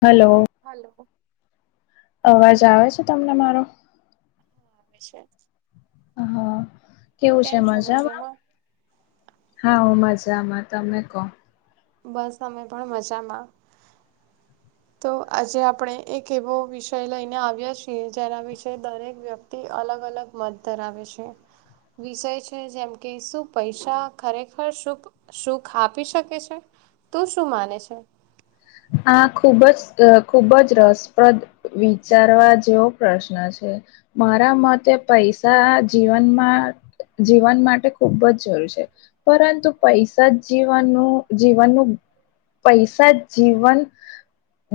Hello hello અવાજ આવે છે તમને મારો? આવે છે હા કેવું છે કેમ છો મજામાં? હા હું મજામાં તમને કહો બસ અમે પણ મજામાં તો આજે આપણે એક એવો વિષય લઈને આવ્યા છીએ જેના વિશે દરેક વ્યક્તિ તી અલગ અલગ મત ધરાવે છે. વિષય છે જેમ કે શું પૈસા ખરેખર સુખ સુખ આપી શકે છે તું શું માને છે? આ ખૂબ જ અહ ખુબ જ રસપ્રદ વિચારવા જેવો પ્રશ્ન છે મારા મતે પૈસા જીવનમાં જીવન માટે ખુબ જ જરૂર છે પરંતુ પૈસા જ જીવનું જીવનનું પૈસા જ જીવન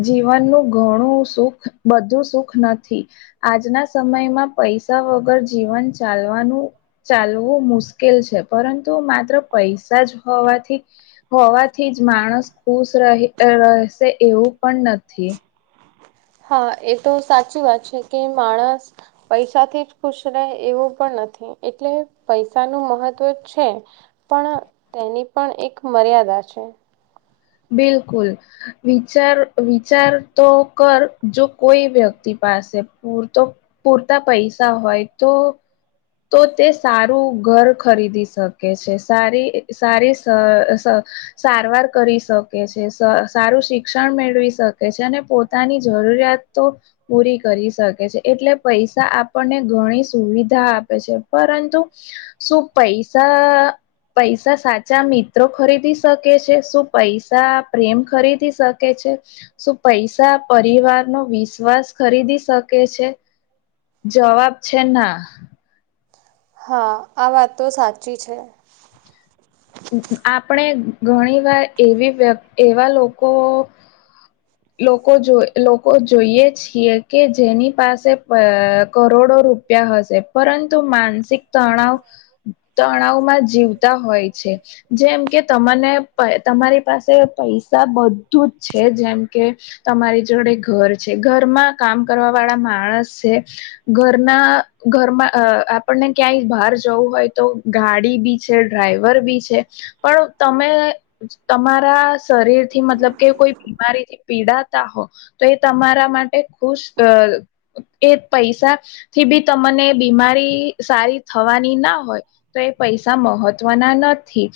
જીવનનું ઘણું સુખ બધું સુખ નથી આજના સમયમાં પૈસા વગર જીવન ચાલવાનું ચાલવું મુશ્કેલ છે પરંતુ માત્ર પૈસા જ હોવાથી હોવાથી જ માણસ ખુશ રહે રહેશે એવું પણ નથી. હા એ તો સાચી વાત છે કે માણસ પૈસાથી જ ખુશ રહે એવું પણ નથી એટલે પૈસાનું મહત્ત્વ છે પણ તેની પણ એક મર્યાદા છે બિલકુલ વિચાર વિચાર તો કર જો કોઈ વ્યક્તિ પાસે પૂરતો પૂરતા પૈસા હોય તો તો તે સારું ઘર ખરીદી શકે છે, સારી સારી સ સ સારવાર કરી શકે છે, સ સારું શિક્ષણ મેળવી શકે છે અને પો તાની જરૂરિયાત તો પૂરી કરી શકે છે. એટલે પૈસા આપણને ઘણી સુવિધા આપ આપે છે. પરંતુ શું પૈસા પૈસા સાચા મિત્રો ખરીદી શકે છે, શું પૈસા પ્રેમ ખરીદી શકે છે? શું પૈસા પરિવારનો વિશ્વાસ ખરીદી શકે છે? જવાબ છે ના. હા, આ વાત તો સાચી છે. આપણે ઘણી વાર એવી વ્ય, એવા લોકો લોકો જો લોકો જોઈએ છીએ કે જેની પાસે ક કરોડો રૂ ત્યાં હશે પરંતુ માનસિક તણાવ તણાવ માં જીવતા હોય છે. જેમ કે તમને તમારી પાસે પૈસા બધું જ છે જેમ કે તમારી જોડે ઘર છે, ઘરમાં કામ કરવા વાળા માણસ છે. ઘરના ઘરમાં અ આપણને ક્યાંય બહાર જવું હોય તો ગાડી બી છે, ડ્રાઈવર બી છે. પણ તમે તમારા શરીર થી મતલબ કે કોઈ બીમારીથી પીડાતા હો તો એ તમારા માટે ખુશ અ એ પૈસા થી બી તમને બીમારી સારી થવાની ના હોય. તો એ પૈસા મહત્વના નથી.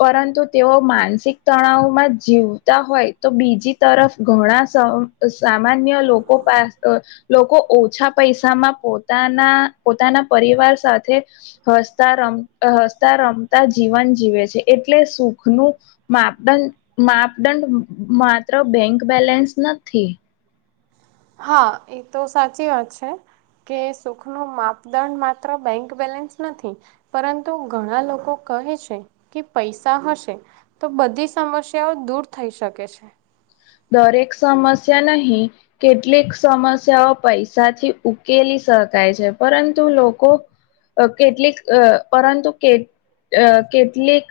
પરંતુ તેઓ માનસિક તણાવમાં જીવતા હોય તો બીજી તરફ ઘણા સ સામાન્ય લોકો પા લોકો ઓછા પૈસામાં પોતાના પોતાના પરિવાર સાથે હસતા, રમ હસતા રમતા જીવન જીવે છે એટલે સુખનું માપદંડ, માપદંડ માત્ર બેંક બેલેન્સ નથી. હા, એ તો સાચી વાત છે. કે સુખનો માપદંડ માત્ર બેંક બેલેન્સ નથી. પરંતુ ઘણા લોકો કહે છે કે પૈસા હશે. તો બધી સમસ્યાઓ દૂર થઈ શકે છે. દરેક સમસ્યા નહી. કેટલીક સમસ્યાઓ પૈસાથી ઉકેલી શકાય છે. પરંતુ લોકો કેટલીક અ પરંતુ કે અ કેટલીક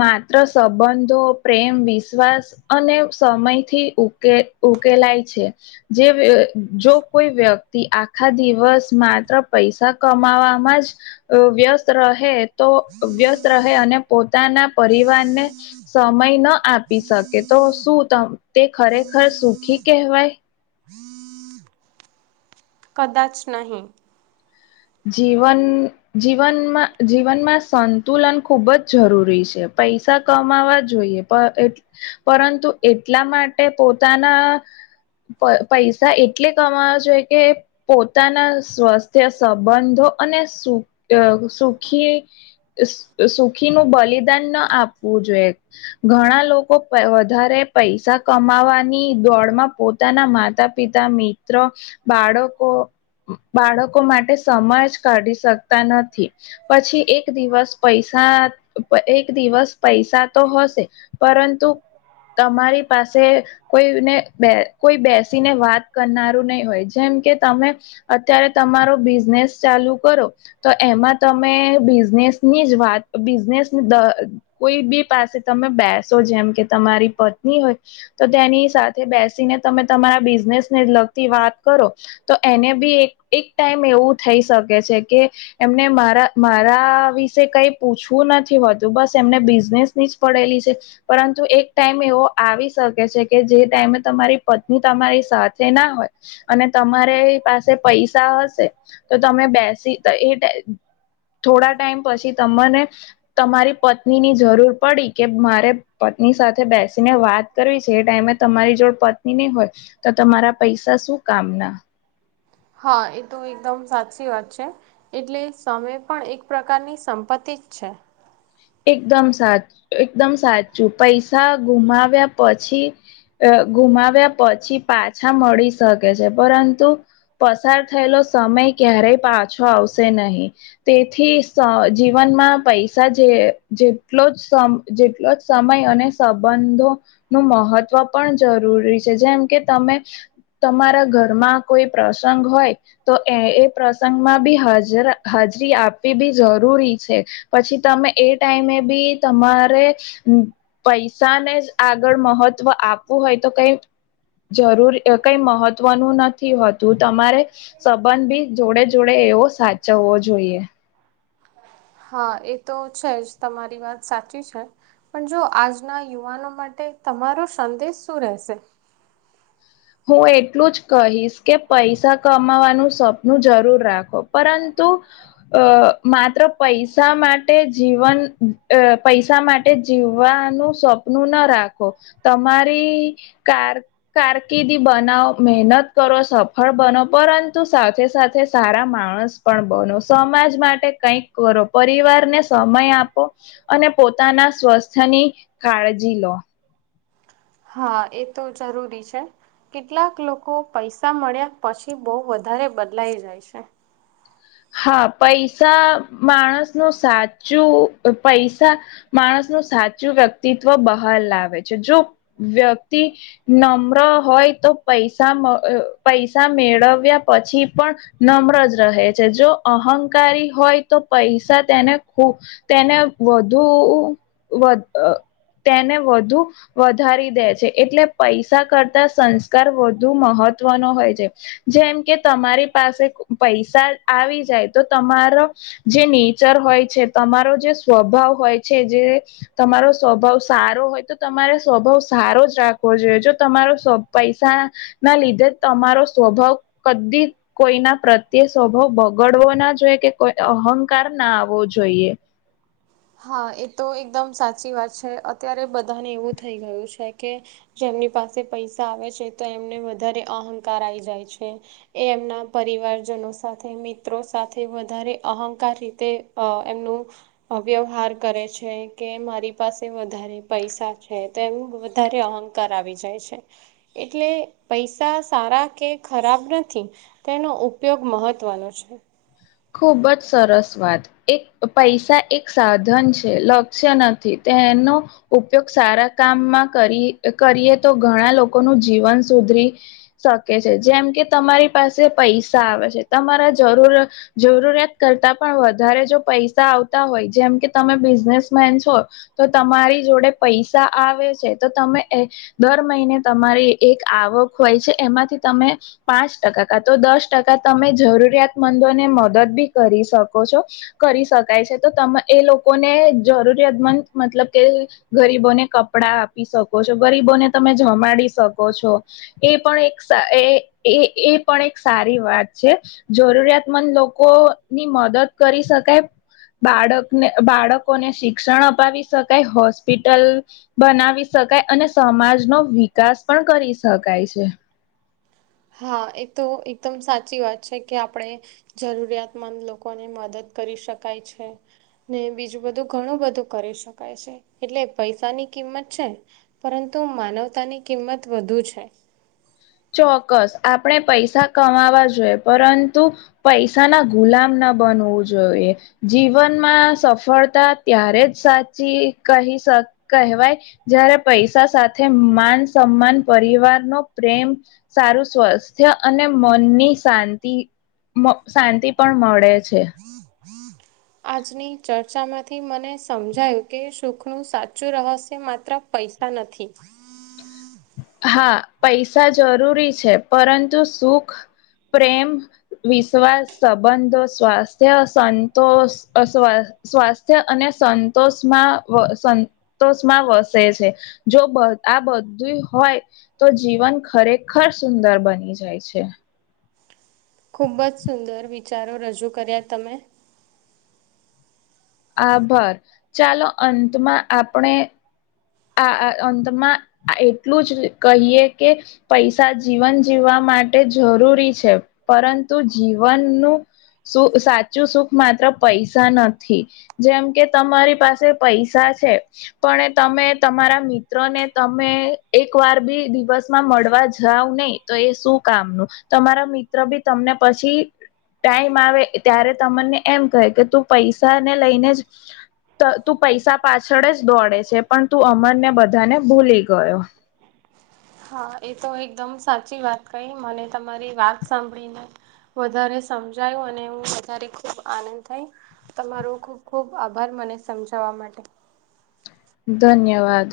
માત્ર સંબંધો, પ્રેમ, વિશ્વાસ અને સમય થી ઉકેલ ઉકેલાય છે. જે જો કોઈ વ્યક્તિ આખા દિવસ માત્ર પૈસા કમાવામાં જ વ્યસ્ત રહે તો વ્યસ્ત રહે અને પોતાના પરિવારને સમય ન આપી શકે, તો શું તે ખરેખર સુખી કહેવાય? કદાચ નહીં. જીવન જીવનમાં જીવનમાં સંતુલન ખુબ જ જરૂરી છે, પૈસા કમાવા જોઈએ. પરંતુ એટલા માટે પોતાના પૈસા એટલે કમાવા જોઈએ કે પોતાના સ્વાસ્થ્ય સંબંધો અને સુ અ સુખી તે અહ સુખી નું બલિદાન ન આપવું જોએ. ઘણા લોકો વધારે પૈસા કમાવાની દોડમાં પો તાના માતા પિતા મિત્રો બાળકો બાળકો મા ટે તે સય જ કાઢી શકતા નથી પછી એક દિવસ પૈસા પ એક દિવસ પૈસા તો હશે પરંતુ તમારી પાસે કોઈને બે કોઈ બેસીને વાત કરનારું નહી હોય જેમ કે તમે અત્યારે તમારો બિઝનેસ ચાલુ કરો તો એમાં તમે બિઝનેસની જ વાત બિઝનેસ દઅહ કોઈ બી પાસે તમે બેસો જેમ કે તમારી પત્ની હોય તો તેની સાથે બેસીને તમે તમારા બિઝનેસ ને લગતી વાત કરો તો એને બી એક એક ટાઈમ એવું થઈ શકે છે કે એમને મારા મારા વિશે કઈ પૂછવું નથી હોતું બસ એમને બિઝનેસ ની જ પડેલી છે. પરંતુ એક ટાઈમ એવો આવી શકે છે કે જે ટાઈમે તમારી પત્ની તમારી સાથે ના હોય અને તમારે પાસે પૈસા હશે તો તમે બેસી તો એ ટે થોડા ટાઈમ પછી તમને તમારી પત્ની ની જરૂર પડી કે મારે પત્ની સાથે બેસીને વાત કરવી છે એ ટાઈમે તમારી જોડ પત્ની નહી હોય તો તમારા પૈસા શું કામના. હા, એ તો એકદમ સાચી વાત છે. એટલે સમય પણ એક પ્રકારની સંપત્તિ જ છે. એકદમ સાચ એકદમ સાચું પૈસા ગુમાવ્યા પછી અહ ગુમાવ્યા પછી પાછા મળી શકે છે પરંતુ પસાર થયેલો સમય ક્યારેય પાછો આવશે નહીં. તેથી સ અહ જીવનમાં પૈસા જે જેટલો જ સમ જેટલો જ સમય અને સંબંધો નું મહત્વ પણ જરૂરી છે જેમ કે તમે તમારા ઘરમાં કોઈ પ્રસંગ હોય તો એ એ પ્રસંગમાં બી હાજર હાજરી આપવી બી જરૂરી છે. પછી તમે એ ટાઈમે બી તમારે પૈસા ને જ આગળ મહત્વ આપવું હોય તો કઈ જરૂર કઈ મહત્વનું નથી હોતું તમારે સંબંધ બી જોડે જોડે એવો સાચવવો જોઈએ. હા, એ તો છે જ તમારી વાત સાચી છે. પણ જો આજના યુવાનો માટે તમારો સંદેશ શું રહેશે? હું એટલું જ કહીશ કે પૈસા કમાવાનું સપનું જરૂર રાખો પરંતુ અહ માત્ર પૈસા માટે જીવન અહ પૈસા માટ એ જીવવાનું સપનું ના રાખો તમારી કાર કાર કીદી બનાવ મહેનત કરો સફળ બનો પરંતુ સાથે સાથે સારા માણસ પણ બનો સમાજ માટે કઈક કરો પરિવારને સમય આપો અને પોતાના સ્વસ્થની કાળજી લો. હા, એ તો જરૂરી છે. કેટલાક લોકો પૈસા મળ્યા પછી બહુ વધારે બદલાઈ જાય છે. હા, પૈસા માણસનું સાચું પૈસા માણસનું સાચું વ્યક્તિત્વ બહાર લાવે છે જો વ્યક્તિ નમ્ર હોય તો પૈસા મ અહ પૈસા મેળવ્યા પછી પણ નમ્ર જ રહે છે જો અહંકારી હોય તો પૈસા તેને ખૂબ તેને વધુ અ અ તેને વધુ વધારી દે છે એટલે પૈસા કરતા સંસ્કાર વધુ મહત્વનો હોય છે જેમ કે તમારી પાસે પૈસા આવી જાય તો તમારો જે નેચર હોય છે તમારો જે સ્વભાવ હોય છે જે તમારો સ્વભાવ સારો હોય તો તમારે સ્વભાવ સારો જ રાખવો જોઈએ જો તમારો પૈસા ના લીધે તમારો સ્વભાવ કદી કોઈના પ્રત્યે સ્વભાવ બહુ બગડવો ના જોઈએ કે કોઈ અહંકાર ના આવવો જોઈએ હા એ તો એકદમ સાચી વાત છે અત્યારે બધાને એવું થઈ ગયું છે કે જેમની પાસે પૈસા આવે છે તો એમને વધારે અહંકાર આઈ જાય છે એ એમના પરિવારજનો સાથે મિત્રો સાથે વધારે અહંકાર રીતે આ એમનું વ્યવહાર કરે છે કે મારી પાસે વધારે પૈસા છે તો એમ વધારે અહંક કરાવી જાય છે એટલે પૈસા સારા કે ખરાબ નથી તેનો ઉપયોગ મહત્વનો છે ખૂબ જ સરસ વાત એક પૈસા એક સાધન છે લક્ષ્ય નથી તેનો ઉપયોગ સારા કામમાં કરી કરીએ તો ઘણા લોકોનું જીવન સુધરી શકે છે જેમ કે તમારી પાસે પૈસા આવે છે તમારા જરૂરત જરૂરિયાત કરતા પણ વધારે જો પૈસા આવતા હોય જેમ કે તમે બિઝનેસમેન છો તો તમારી જોડે પૈસા આવે છે તો તમે દર મહિને તમારી એક આવક હોય છે એમાંથી તમે પાંચ ટકા કા તો દસ ટકા તમે જરૂરિયાતમંદોને મદદ બી કરી શકો છો કરી શકાય છે તો ત એ લોકોને જરૂરિયાતમંદ મતલબ કે ગરીબોને કપડા આપી શકો છો ગરીબોને તમે જમાડી શકો છો એ પણ એક એ એ પણ એક સારી વાત છે જરૂરિયાતમંદ લોકો લોકો ની મદદ કરી શકાય બાળકને બાળકોને શિક્ષણ અપાવી શકાય હોસ્પિટલ બનાવી શકાય અને સમાજ નો વિકાસ પણ કરી શકાય છે હા એ તો એકદમ સાચી વાત છે કે આપણે જરૂરિયાતમંદ લોકોને મદદ કરી શકાય છે ને બીજું બધું ઘણું બધું કરી શકાય છે એટલે પૈસાની કિંમત છે ને પરંતુ માનવતાની કિંમત વધુ છે ચોક્કસ આપણે પૈસા કમાવા જોઈએ પરંતુ પૈસા ના ગુલામ ના બનવું જોઈએ જીવનમાં સફળતા ત્યારે જ સાચી કહી શકા કહેવાય જયારે પૈસા સાથે માન સમાન પરિવાર નો પ્રેમ સારું સ્વાસ્થ્ય અને મનની શાંતિ શાંતિ પણ મળે છે આજની ચર્ચામાંથી મને સમજાયું કે સુખનું સાચું રહસ્ય માત્ર પૈસા નથી હા પૈસા જરૂરી છે પરંતુ સુખ પ્રેમ વિશ્વાસ સંબંધો સ્વાસ્થ્ય સંતોષ અસ્વા સ્વાસ્થ્ય અને સંતોષમાં સંતોષ તોમાં વસે છે જો આ બધું હોય તો જીવન ખરેખર સુંદર બની જાય છે ખૂબ જ સુંદર વિચારો રજૂ કર્યા તમે આભર ચાલો અંતમાં આપણે આ અંતમાં એટલું જ કહીએ કે પૈસા જીવન જીવવા માટે જરૂરી છે પરંતુ જીવનનું સુ સાચું સુખ માત્ર પૈસા નથી જેમ કે તમારી પાસે પૈસા છે પણ તમે તમારા મિત્ર ને તમે એક વાર બી દિવસમાં મળવા જાવ નહી તો એ શું કામનું તમારા મિત્ર બી તમને પછી ટાઈમ આવે ત્યારે તમને એમ કહે કે તું પૈસા ને લઈને જ ત તું પૈસા પાછળ જ દોડે છે પણ તું અમને બધાને ભૂલી ગયો હા એ તો એકદમ સાચી વાત કઈ મને તમારી વાત સાંભળીને વધારે સમજાયું અને હું વધારે ખૂબ આનંદ થાય તમારો ખુબ ખુબ આભાર મને સમજાવવા માટે ધન્યવાદ